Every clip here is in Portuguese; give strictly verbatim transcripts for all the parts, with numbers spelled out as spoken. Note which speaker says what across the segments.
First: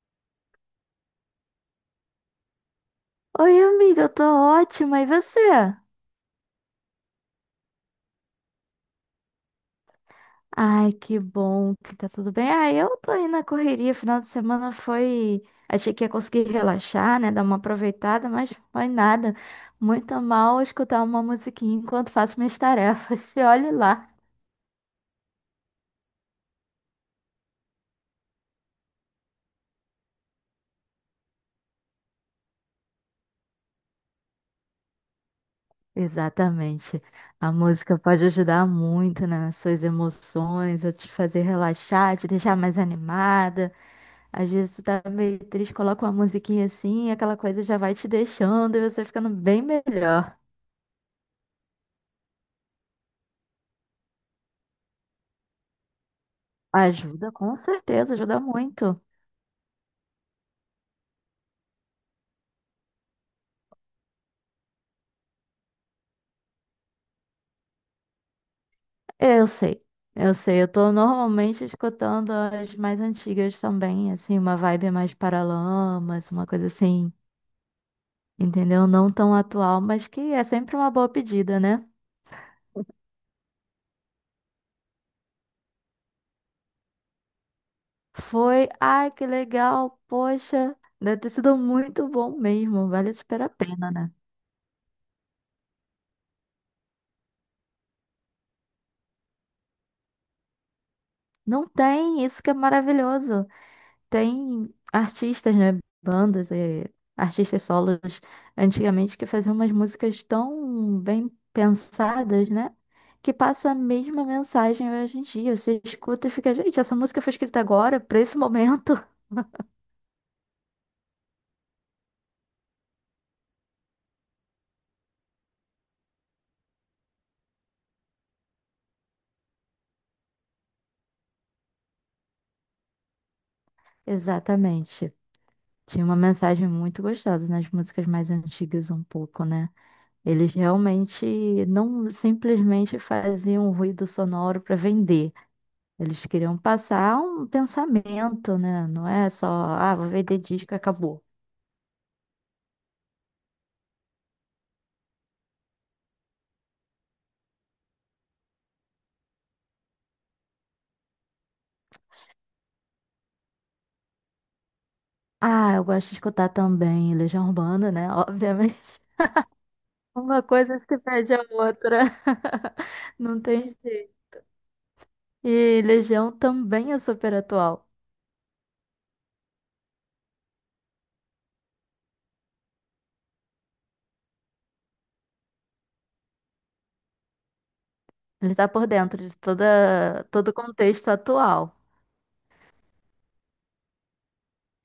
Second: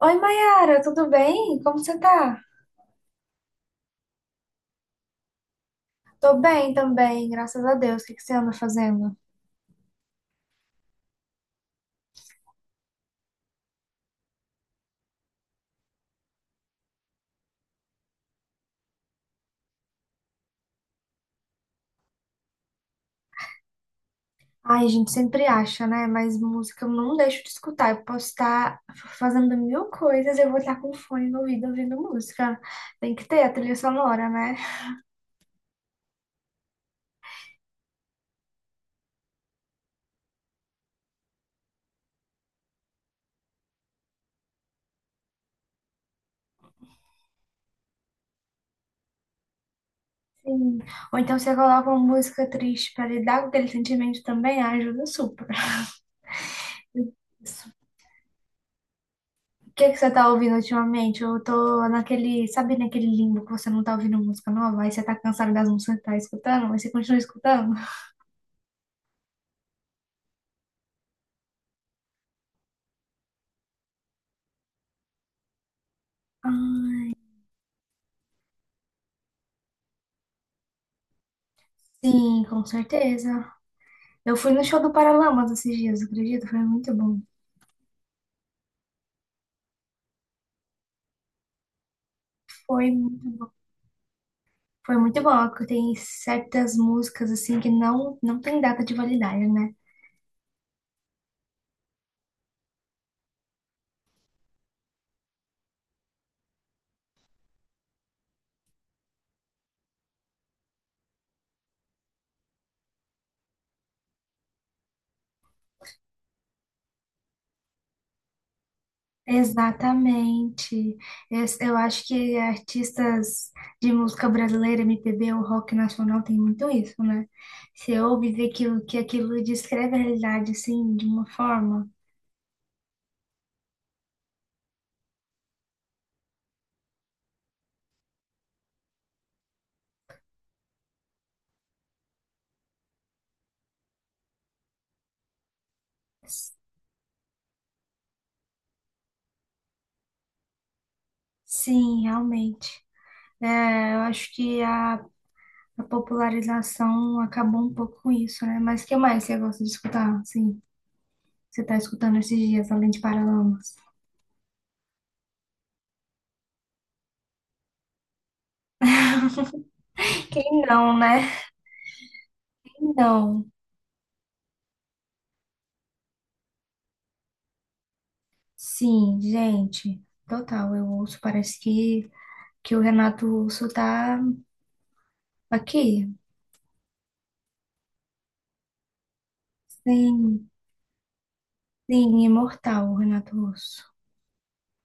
Speaker 1: Oi, Mayara, tudo bem? Como você tá?
Speaker 2: Oi, amiga, eu tô ótima. E você?
Speaker 1: Tô bem também, graças a Deus. O que que você anda fazendo?
Speaker 2: Ai, que bom que tá tudo bem. Ah, eu tô aí na correria. Final de semana foi. Achei que ia conseguir relaxar, né? Dar uma aproveitada, mas foi nada. Muito mal escutar uma musiquinha enquanto faço minhas tarefas. E olhe lá.
Speaker 1: Ai, a gente sempre acha, né? Mas música eu não deixo de escutar. Eu posso estar fazendo mil coisas, eu vou estar com fone no ouvido ouvindo música. Tem que ter a trilha sonora, né?
Speaker 2: Exatamente. A música pode ajudar muito, né, nas suas emoções, a te fazer relaxar, te deixar mais animada. Às vezes tu tá meio triste, coloca uma musiquinha assim, e aquela coisa já vai te deixando e você ficando bem melhor.
Speaker 1: Sim. Ou então você coloca uma música triste pra lidar com aquele sentimento também, ajuda super.
Speaker 2: Ajuda, com certeza, ajuda muito.
Speaker 1: O que que você tá ouvindo ultimamente? Eu tô naquele, sabe naquele limbo que você não tá ouvindo música nova, aí você tá cansado das músicas que tá escutando, mas você continua escutando?
Speaker 2: Eu sei, eu sei. Eu tô normalmente escutando as mais antigas também, assim, uma vibe mais Paralamas, uma coisa
Speaker 1: Ah,
Speaker 2: assim, entendeu? Não tão atual, mas que é sempre uma boa pedida, né?
Speaker 1: sim, com certeza. Eu fui no show do Paralamas esses dias, acredito, foi muito bom.
Speaker 2: Foi, ai, que legal, poxa, deve ter sido muito bom mesmo,
Speaker 1: Foi
Speaker 2: vale
Speaker 1: muito
Speaker 2: super a
Speaker 1: bom.
Speaker 2: pena, né?
Speaker 1: Foi muito bom, porque tem certas músicas assim que não não tem data de validade, né?
Speaker 2: Não tem, isso que é maravilhoso. Tem artistas, né? Bandas, eh, artistas solos antigamente que faziam umas músicas tão bem pensadas, né? Que passa a mesma mensagem hoje em dia. Você escuta e fica, gente, essa música foi escrita agora, pra esse momento.
Speaker 1: Exatamente. Es- Eu acho que artistas de música brasileira, M P B ou rock nacional tem muito isso, né? Você ouve e vê que, o- que aquilo descreve a realidade, assim, de uma forma.
Speaker 2: Exatamente. Tinha uma mensagem muito gostosa nas músicas mais antigas, um pouco, né? Eles realmente não simplesmente faziam um ruído sonoro pra vender. Eles
Speaker 1: S-
Speaker 2: queriam passar um pensamento, né? Não é só, ah, vou vender disco e acabou.
Speaker 1: Sim, realmente. É, eu acho que a, a popularização acabou um pouco com isso, né? Mas o que mais você gosta de escutar? Sim, você está escutando esses dias, além de Paralamas?
Speaker 2: Ah, eu gosto de escutar também Legião Urbana, né? Obviamente. Uma
Speaker 1: Quem
Speaker 2: coisa
Speaker 1: não,
Speaker 2: se
Speaker 1: né?
Speaker 2: pede a outra. Não
Speaker 1: Não,
Speaker 2: tem jeito. E Legião também é super atual.
Speaker 1: sim, gente, total. Eu ouço, parece que que o Renato Russo tá aqui.
Speaker 2: Ele tá por dentro de toda,
Speaker 1: Sim,
Speaker 2: todo o contexto atual.
Speaker 1: sim, imortal, o Renato Russo.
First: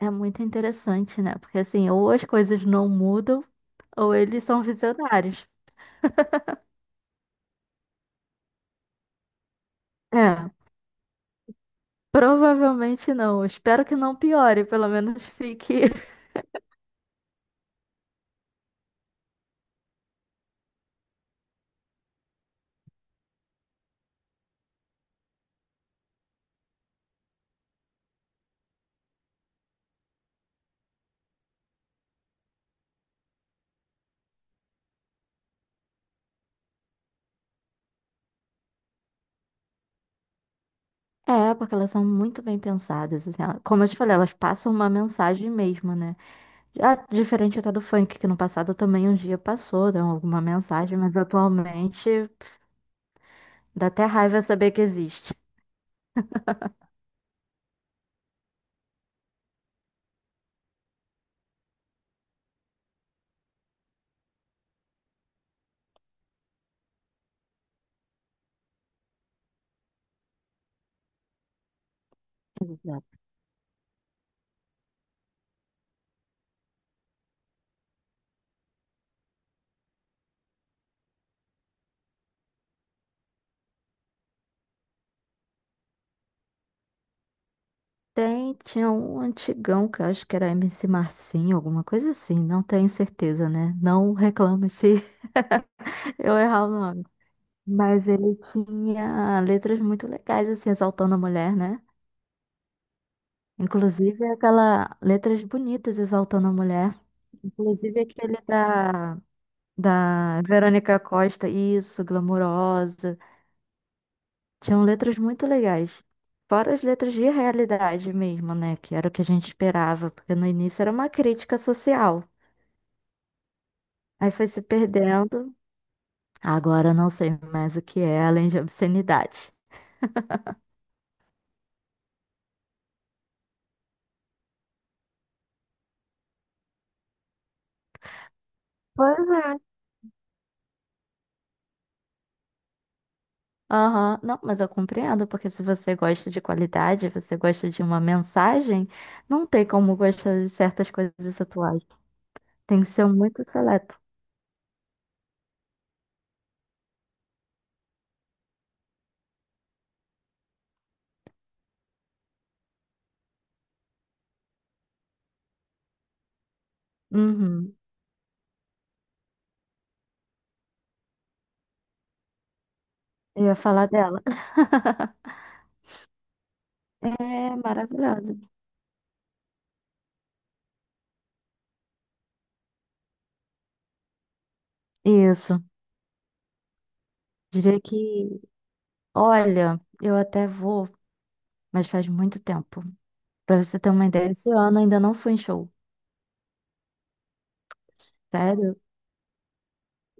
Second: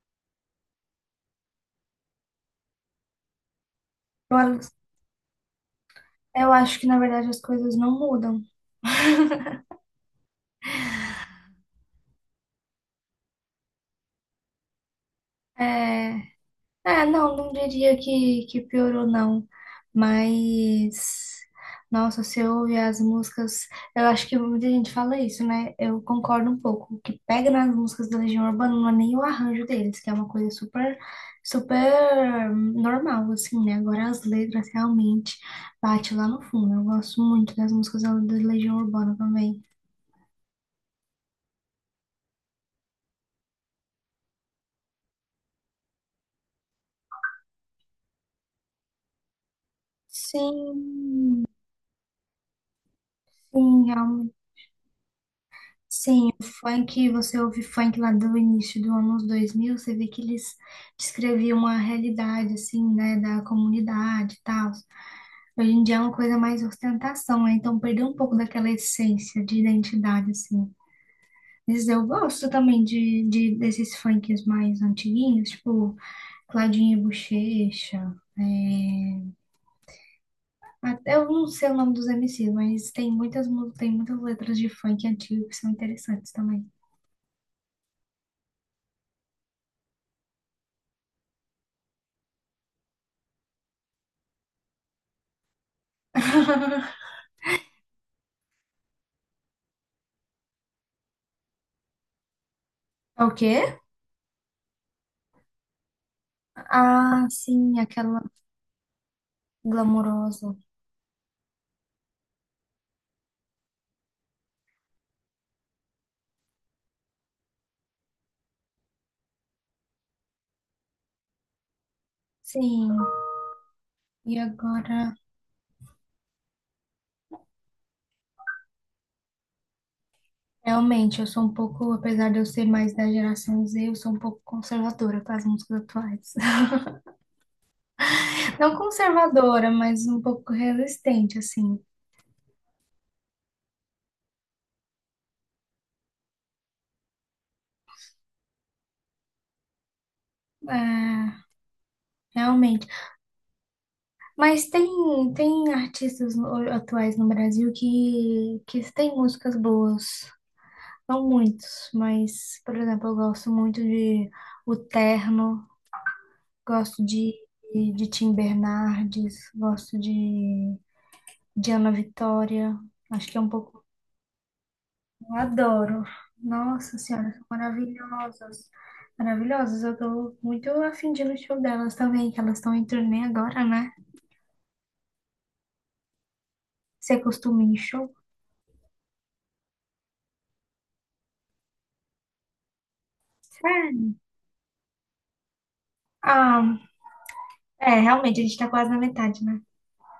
Speaker 2: É muito interessante, né? Porque assim, ou as coisas não mudam, ou eles
Speaker 1: Eu,
Speaker 2: são visionários.
Speaker 1: eu acho que, na verdade, as coisas não mudam.
Speaker 2: É, provavelmente não. Espero que não piore, pelo menos fique.
Speaker 1: É. É, não, não diria que, que piorou, não. Mas, nossa, se eu ouvir as músicas, eu acho que muita gente fala isso, né? Eu concordo um pouco. O que pega nas músicas da Legião Urbana não é nem o arranjo deles, que é uma coisa super, super normal, assim, né? Agora as letras realmente bate lá no fundo. Eu gosto muito das músicas da da Legião Urbana também.
Speaker 2: É, porque elas são muito bem pensadas, assim, ó. Como eu te falei, elas passam uma mensagem mesmo, né? Já diferente até do funk, que no passado também um dia passou, deu alguma mensagem, mas
Speaker 1: Sim,
Speaker 2: atualmente pff,
Speaker 1: sim,
Speaker 2: dá até
Speaker 1: realmente.
Speaker 2: raiva saber que existe.
Speaker 1: Sim, o funk, você ouve funk lá do início do anos dois mil você vê que eles descreviam uma realidade, assim, né, da comunidade e tal. Hoje em dia é uma coisa mais ostentação, né? Então perdeu um pouco daquela essência de identidade, assim. Mas eu gosto também
Speaker 2: Exato.
Speaker 1: de, de desses funks mais antiguinhos, tipo Claudinho e Buchecha, é, até eu não sei o nome dos M Cs, mas tem muitas, mu- tem muitas letras de funk antigo que são interessantes também.
Speaker 2: Tem, tinha um antigão que eu acho que era M C Marcinho, alguma coisa assim, não tenho certeza, né? Não reclame se eu errar o nome. Mas ele tinha letras muito legais, assim, exaltando a mulher, né?
Speaker 1: É? O quê?
Speaker 2: Inclusive aquela letras bonitas exaltando a mulher.
Speaker 1: Ah, sim,
Speaker 2: Inclusive
Speaker 1: aquela
Speaker 2: aquele da, da
Speaker 1: glamourosa.
Speaker 2: Verônica Costa, isso, Glamurosa. Tinham letras muito legais. Fora as letras de realidade mesmo, né? Que era o que a gente esperava, porque no início era uma crítica social.
Speaker 1: Sim.
Speaker 2: Aí
Speaker 1: E
Speaker 2: foi se
Speaker 1: agora,
Speaker 2: perdendo. Agora eu não sei mais o que é, além de obscenidade.
Speaker 1: realmente, eu sou um pouco, apesar de eu ser mais da geração Z, eu sou um pouco conservadora com as músicas atuais. Não
Speaker 2: Pois é.
Speaker 1: conservadora, mas um pouco resistente, assim.
Speaker 2: Aham, não, mas eu compreendo, porque se você gosta de qualidade, você gosta de uma mensagem, não tem como gostar de certas coisas
Speaker 1: É,
Speaker 2: atuais. Tem que
Speaker 1: realmente.
Speaker 2: ser muito seleto.
Speaker 1: Mas tem, tem artistas no- atuais no Brasil que, que têm músicas boas. Não muitos, mas, por exemplo, eu gosto muito de O Terno. Gosto de,
Speaker 2: Uhum.
Speaker 1: de Tim Bernardes, gosto de, de Ana Vitória. Acho que é
Speaker 2: Eu
Speaker 1: um
Speaker 2: ia
Speaker 1: pouco.
Speaker 2: falar dela.
Speaker 1: Eu adoro. Nossa Senhora, são
Speaker 2: É maravilhosa.
Speaker 1: maravilhosas. Maravilhosas. Eu tô muito afim de ir no show delas também, que elas estão em turnê agora, né?
Speaker 2: Isso.
Speaker 1: Você costuma ir em
Speaker 2: Diria
Speaker 1: show?
Speaker 2: que, olha, eu até vou, mas faz muito tempo. Pra você ter uma
Speaker 1: Sério?
Speaker 2: ideia, esse ano eu ainda não fui em show.
Speaker 1: Ah, é, realmente, a gente tá
Speaker 2: Sério?
Speaker 1: quase na metade, né?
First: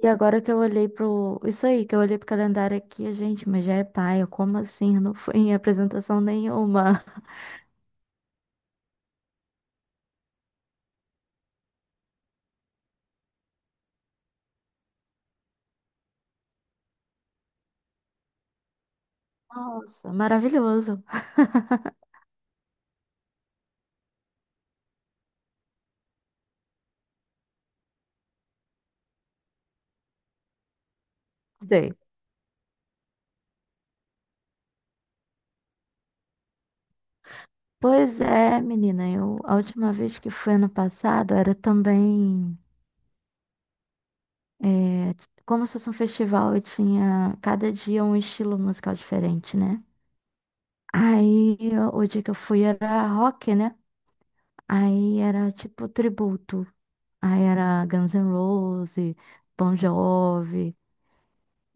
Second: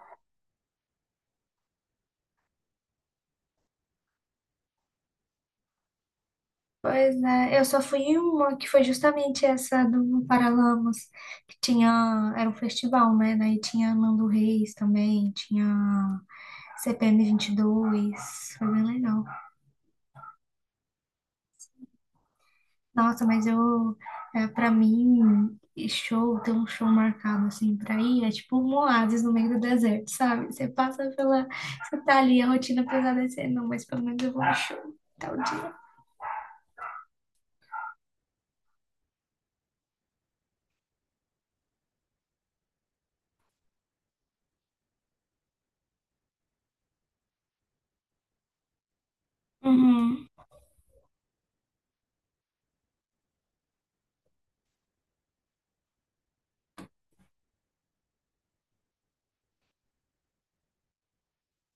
Speaker 2: E agora que eu olhei pro. Isso aí, que eu olhei pro calendário aqui, gente, mas já é paia. Como assim? Eu não fui em apresentação nenhuma.
Speaker 1: Pois é, eu só fui em uma que foi justamente essa do Paralamas, que tinha, era um festival, né? Daí tinha Nando Reis também, tinha C P M dois foi bem legal.
Speaker 2: Nossa, maravilhoso.
Speaker 1: Nossa, mas eu, é, pra mim, e show, ter um show marcado assim pra ir, é tipo um oásis no meio do deserto, sabe? Você passa pela,
Speaker 2: Sei.
Speaker 1: você tá ali, a rotina pesada é ser, não, mas pelo menos eu vou no show, tal dia.
Speaker 2: Pois é, menina, eu, a última vez que fui ano passado era também. É, como se fosse um festival, e tinha cada dia um estilo musical diferente, né?
Speaker 1: Uhum.
Speaker 2: Aí o dia que eu fui era rock, né? Aí era tipo tributo. Aí era Guns N' Roses, Bon Jovi.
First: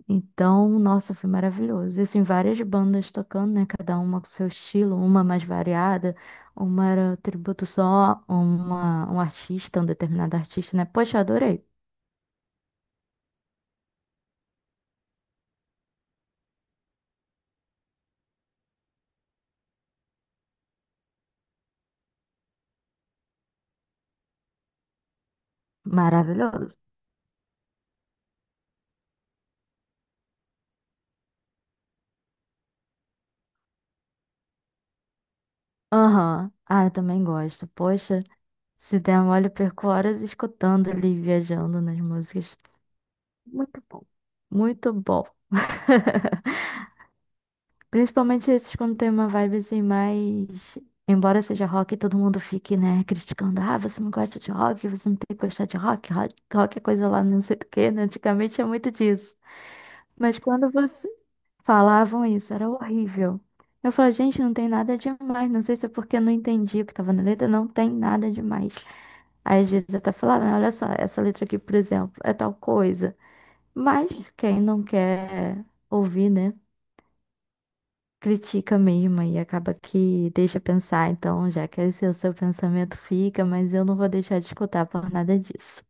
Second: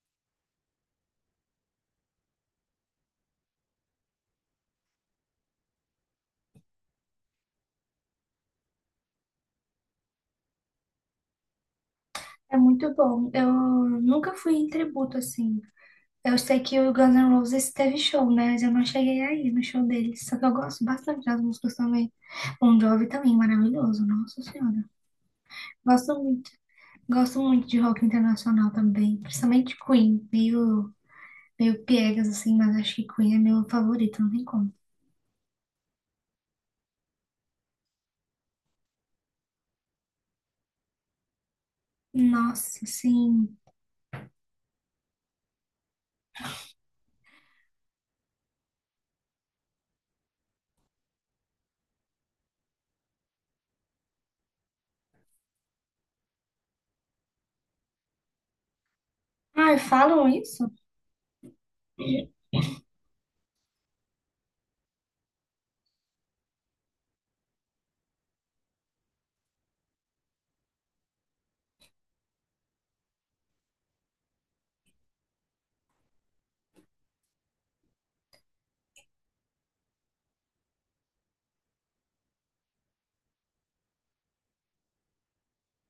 Speaker 2: Então, nossa, foi maravilhoso. E assim, várias bandas tocando, né? Cada uma com seu estilo, uma mais variada, uma era tributo só a uma, um artista, um determinado artista, né? Poxa, eu adorei.
Speaker 1: É muito bom. Eu nunca fui em tributo assim. Eu sei que o Guns N' Roses teve show, né? Mas eu não cheguei aí no show deles. Só que eu gosto bastante das músicas também. Bon Jovi também, maravilhoso. Nossa Senhora. Gosto muito.
Speaker 2: Maravilhoso.
Speaker 1: Gosto muito de rock internacional também. Principalmente Queen. Meio, meio piegas, assim, mas acho que Queen é meu favorito, não tem como.
Speaker 2: Aham. Ah, eu também gosto. Poxa. Se der mole, eu perco horas escutando ali, viajando nas músicas.
Speaker 1: Nossa, sim.
Speaker 2: Muito bom. Muito bom. Principalmente esses quando tem uma vibe assim mais. Embora seja rock, todo mundo fique, né, criticando. Ah, você não gosta de rock, você não tem que gostar de rock, rock, rock é coisa lá não sei do quê, né? Antigamente é muito disso.
Speaker 1: Ai, falam
Speaker 2: Mas
Speaker 1: isso?
Speaker 2: quando você falavam isso, era horrível. Eu falava, gente, não tem nada demais. Não sei se é porque eu não entendi o que tava na letra, não tem nada demais. Às vezes até falar, "Ah, olha só, essa letra aqui, por exemplo, é tal coisa. Mas quem não quer ouvir, né? Critica mesmo e acaba que deixa pensar. Então, já que esse é o seu pensamento, fica, mas eu não vou deixar de escutar por nada disso.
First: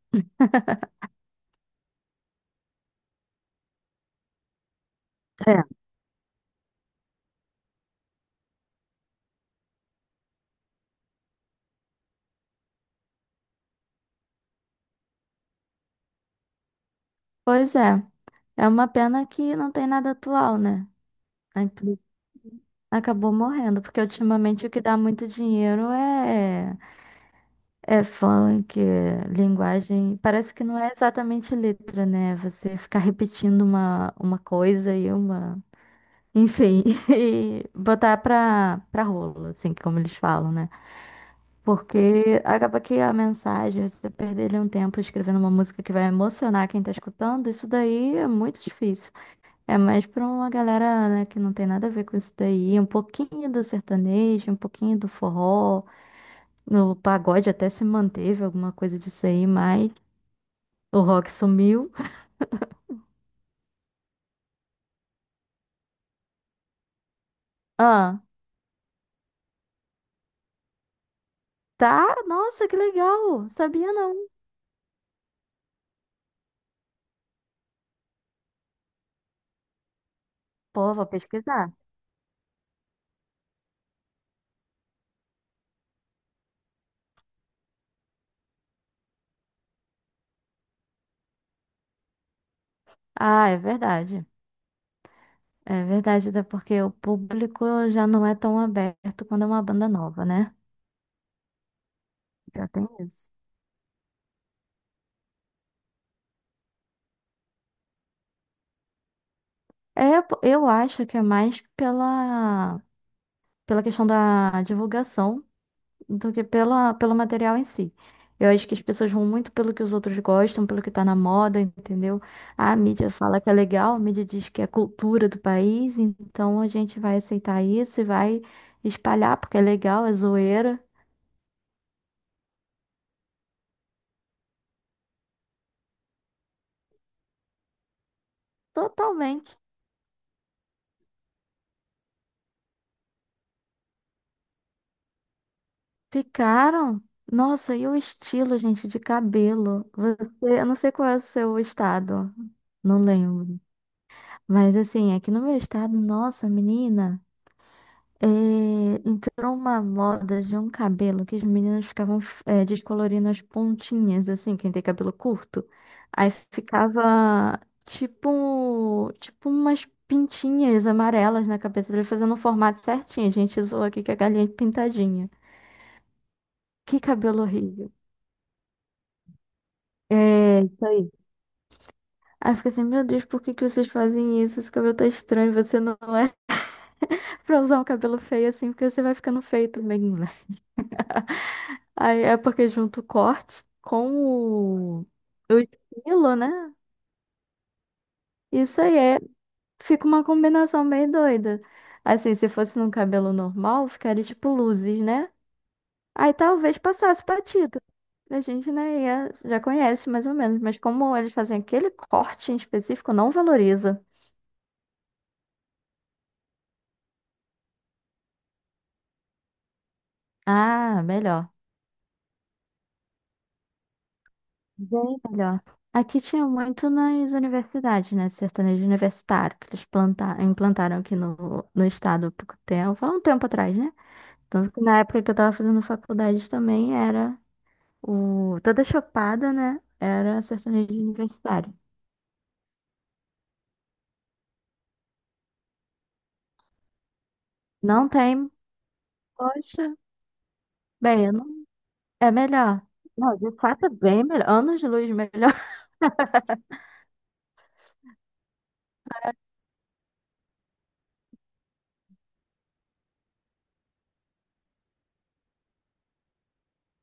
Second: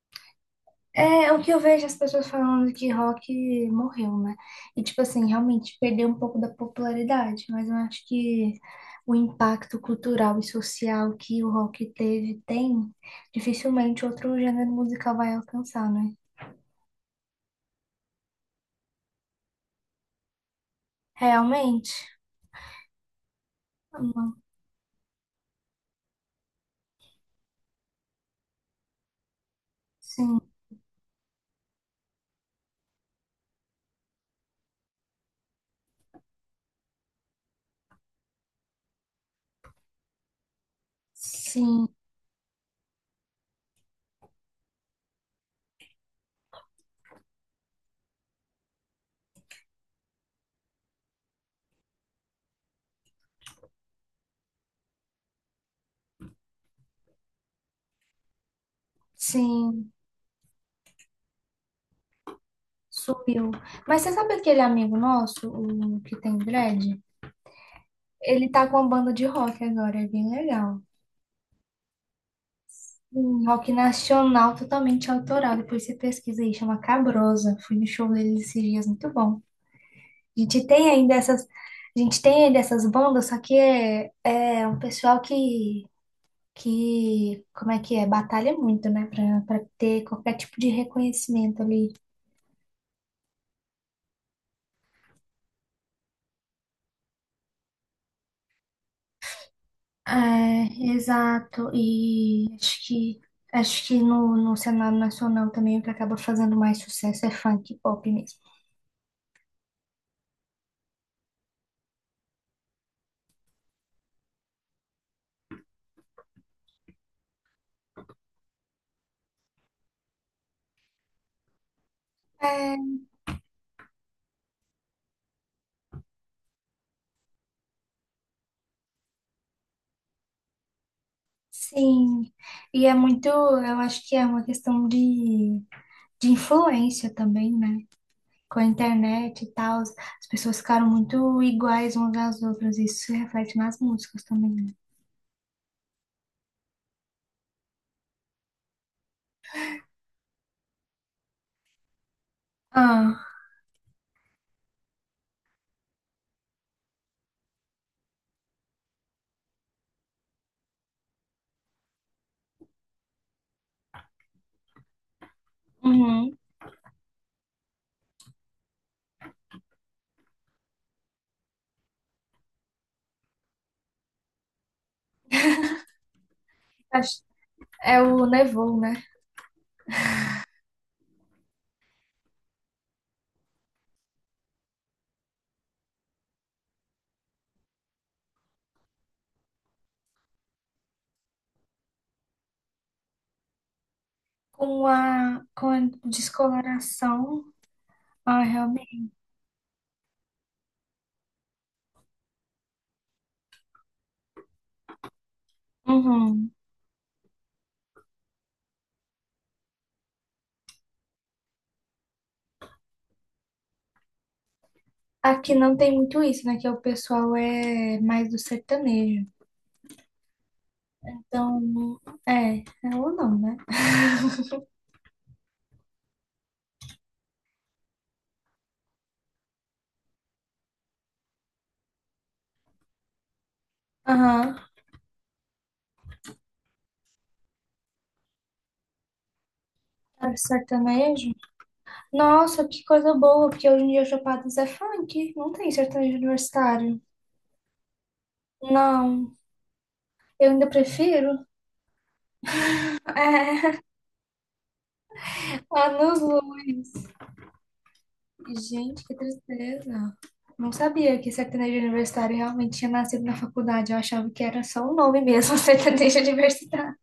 Speaker 1: É, é o que eu vejo as pessoas falando que rock morreu, né? E, tipo assim,
Speaker 2: É.
Speaker 1: realmente perdeu um pouco da popularidade, mas eu acho que o impacto cultural e social que o rock teve, tem, dificilmente outro gênero musical vai alcançar, né?
Speaker 2: Pois é, é uma pena que não tem nada atual, né? A
Speaker 1: Realmente?
Speaker 2: empresa acabou morrendo, porque
Speaker 1: Não.
Speaker 2: ultimamente o que dá muito dinheiro é é funk, é linguagem.
Speaker 1: Sim,
Speaker 2: Parece que não é exatamente letra, né? Você ficar repetindo uma, uma coisa e uma. Enfim, e botar pra, pra rolo, assim, como eles falam, né?
Speaker 1: sim,
Speaker 2: Porque acaba que a mensagem, você perder ali um tempo escrevendo uma música que vai emocionar quem tá escutando, isso daí é muito difícil. É mais pra uma galera, né, que não tem nada a ver com isso daí, um pouquinho do sertanejo, um pouquinho do forró. O pagode até se manteve, alguma coisa disso aí, mas
Speaker 1: sim,
Speaker 2: o rock sumiu.
Speaker 1: subiu. Mas você sabe aquele amigo nosso, o que tem dread?
Speaker 2: Ah,
Speaker 1: Ele tá com uma banda de rock agora, é bem legal.
Speaker 2: tá? Nossa, que
Speaker 1: Um
Speaker 2: legal!
Speaker 1: rock
Speaker 2: Sabia não.
Speaker 1: nacional totalmente autoral. Depois você pesquisa aí, chama Cabrosa. Fui no show dele esses dias, muito bom. A gente tem
Speaker 2: Pô, vou
Speaker 1: ainda essas,
Speaker 2: pesquisar.
Speaker 1: a gente tem ainda essas bandas, só que é, é um pessoal que, que, como é que é? Batalha muito, né? Pra, pra ter qualquer tipo de reconhecimento ali.
Speaker 2: Ah, é verdade. É verdade, até porque o público já não é tão aberto quando é uma banda
Speaker 1: É,
Speaker 2: nova, né?
Speaker 1: exato. E
Speaker 2: Já
Speaker 1: acho
Speaker 2: tem
Speaker 1: que,
Speaker 2: isso.
Speaker 1: acho que no, no cenário nacional também o que acaba fazendo mais sucesso é funk e pop mesmo.
Speaker 2: É, pô, eu acho que é mais pela, pela questão da divulgação do que pela, pelo material em si. Eu acho que as pessoas vão muito pelo que os outros gostam, pelo que tá na moda, entendeu? A mídia fala que é legal, a mídia diz que é cultura do país, então a gente vai aceitar isso e vai espalhar porque é legal, é zoeira.
Speaker 1: Sim, e é muito, eu acho que é uma questão de, de influência também, né? Com a internet e
Speaker 2: Totalmente.
Speaker 1: tal, as pessoas ficaram muito iguais umas às outras, isso se reflete nas músicas também, né?
Speaker 2: Ficaram. Nossa, e o estilo, gente, de cabelo? Você, eu não sei qual é o seu estado, não
Speaker 1: Ah.
Speaker 2: lembro. Mas assim, aqui no meu estado, nossa, menina. Eh, entrou uma moda de um cabelo que as meninas ficavam eh, descolorindo as pontinhas, assim, quem tem cabelo curto. Aí
Speaker 1: Uhum.
Speaker 2: ficava tipo, tipo umas pintinhas amarelas na cabeça dele, fazendo um formato certinho. A gente usou aqui que é galinha é pintadinha. Que
Speaker 1: Acho-
Speaker 2: cabelo horrível.
Speaker 1: É o Nevou, né?
Speaker 2: É, isso aí. Aí eu fico assim, meu Deus, por que que vocês fazem isso? Esse cabelo tá estranho, você não é pra usar um cabelo feio assim, porque você vai ficando feio também. Aí é porque junto o corte
Speaker 1: Com
Speaker 2: com o
Speaker 1: a, com a
Speaker 2: Milo, né?
Speaker 1: descoloração, ah,
Speaker 2: Isso aí
Speaker 1: realmente.
Speaker 2: é, fica uma combinação meio doida. Assim, se fosse num cabelo normal, ficaria tipo luzes, né? Aí
Speaker 1: Uhum.
Speaker 2: talvez passasse batido. A gente, né, ia- já conhece mais ou menos, mas como eles fazem aquele corte em específico, não valoriza.
Speaker 1: Aqui não tem muito isso, né? Que o pessoal é mais do sertanejo.
Speaker 2: Ah, melhor.
Speaker 1: Então, é, é ou não, né?
Speaker 2: Bem melhor. Aqui tinha muito nas universidades, né? Sertanejo universitário, que eles planta- implantaram aqui no, no estado há pouco tempo, há um tempo atrás, né?
Speaker 1: Aham.
Speaker 2: Tanto que na época que eu tava fazendo faculdade também era o... Toda chopada, né?
Speaker 1: É
Speaker 2: Era sertanejo
Speaker 1: sertanejo.
Speaker 2: universitário.
Speaker 1: Nossa, que coisa boa, porque hoje em dia Chapadas é funk, não tem sertanejo universitário.
Speaker 2: Não tem,
Speaker 1: Não,
Speaker 2: poxa,
Speaker 1: eu ainda
Speaker 2: bem, eu não...
Speaker 1: prefiro.
Speaker 2: é melhor. Não, de
Speaker 1: É,
Speaker 2: fato é bem melhor. Anos de luz melhor.
Speaker 1: anos luz. Gente, que tristeza. Não sabia que sertanejo universitário realmente tinha nascido na faculdade. Eu achava que era só um nome mesmo, sertanejo universitário.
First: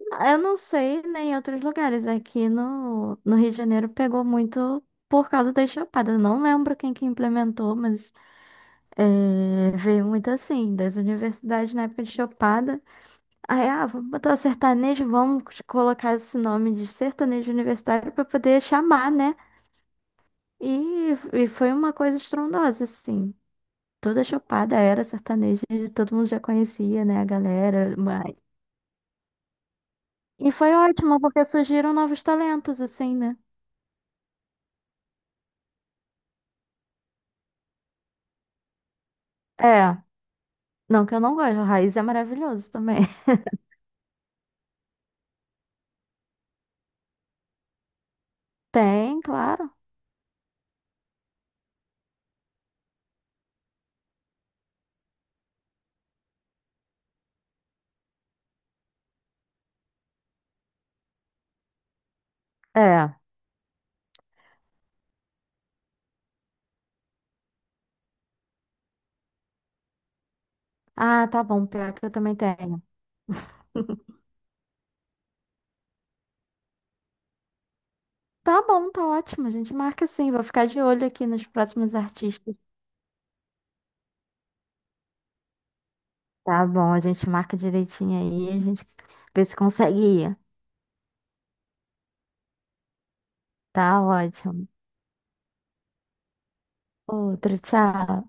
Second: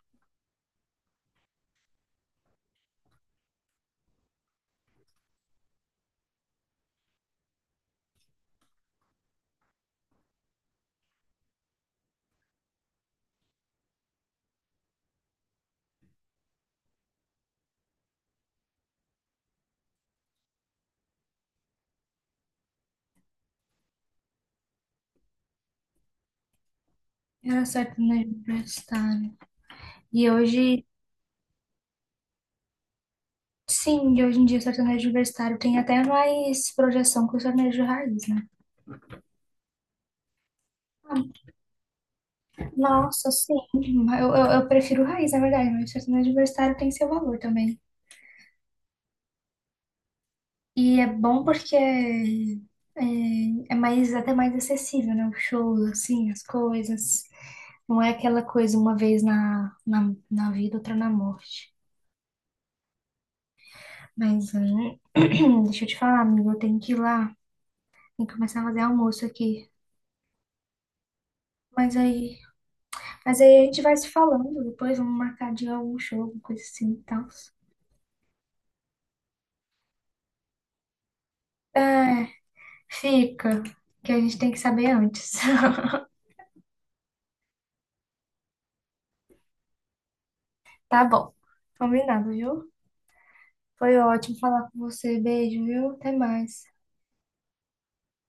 Speaker 2: Eu não sei nem em outros lugares. Aqui no, no Rio de Janeiro pegou muito por causa das chapadas. Não lembro quem que implementou, mas é, veio muito assim, das universidades na época de chapada. Aí, ah, vamos botar sertanejo, vamos colocar esse nome de sertanejo universitário para poder chamar, né? E, e foi uma coisa estrondosa, assim. Toda chopada era sertaneja, e todo mundo já conhecia, né, a
Speaker 1: Era
Speaker 2: galera.
Speaker 1: sertanejo
Speaker 2: Mas...
Speaker 1: universitário. E
Speaker 2: E foi
Speaker 1: hoje,
Speaker 2: ótimo, porque surgiram novos talentos, assim, né?
Speaker 1: sim, hoje em dia sertanejo universitário tem até mais projeção que o sertanejo raiz, né?
Speaker 2: É, não que eu não
Speaker 1: Ah.
Speaker 2: goste, o Raiz é maravilhoso também.
Speaker 1: Nossa, sim. Eu, eu, eu prefiro raiz, na verdade, mas sertanejo universitário tem seu valor também.
Speaker 2: Tem, claro.
Speaker 1: E é bom porque é, é é mais, até mais acessível, né? O show, assim, as coisas. Não é aquela coisa uma vez na, na, na vida, outra na morte.
Speaker 2: É.
Speaker 1: Mas, hein, deixa eu te falar, amigo, eu tenho que ir lá. Tem que começar a fazer almoço aqui.
Speaker 2: Ah, tá bom, pior é
Speaker 1: Mas
Speaker 2: que eu também
Speaker 1: aí,
Speaker 2: tenho.
Speaker 1: mas aí a gente vai se falando. Depois vamos marcar de algum show, alguma coisa assim e tal.
Speaker 2: Tá bom, tá ótimo, a gente marca sim. Vou ficar de olho aqui nos próximos
Speaker 1: É.
Speaker 2: artistas.
Speaker 1: Fica, que a gente tem que saber antes.
Speaker 2: Tá bom, a gente marca direitinho aí, a gente vê se consegue ir.
Speaker 1: Tá bom, combinado, viu? Foi
Speaker 2: Tá
Speaker 1: ótimo
Speaker 2: ótimo.
Speaker 1: falar com você. Beijo, viu? Até mais.
Speaker 2: Outro, tchau.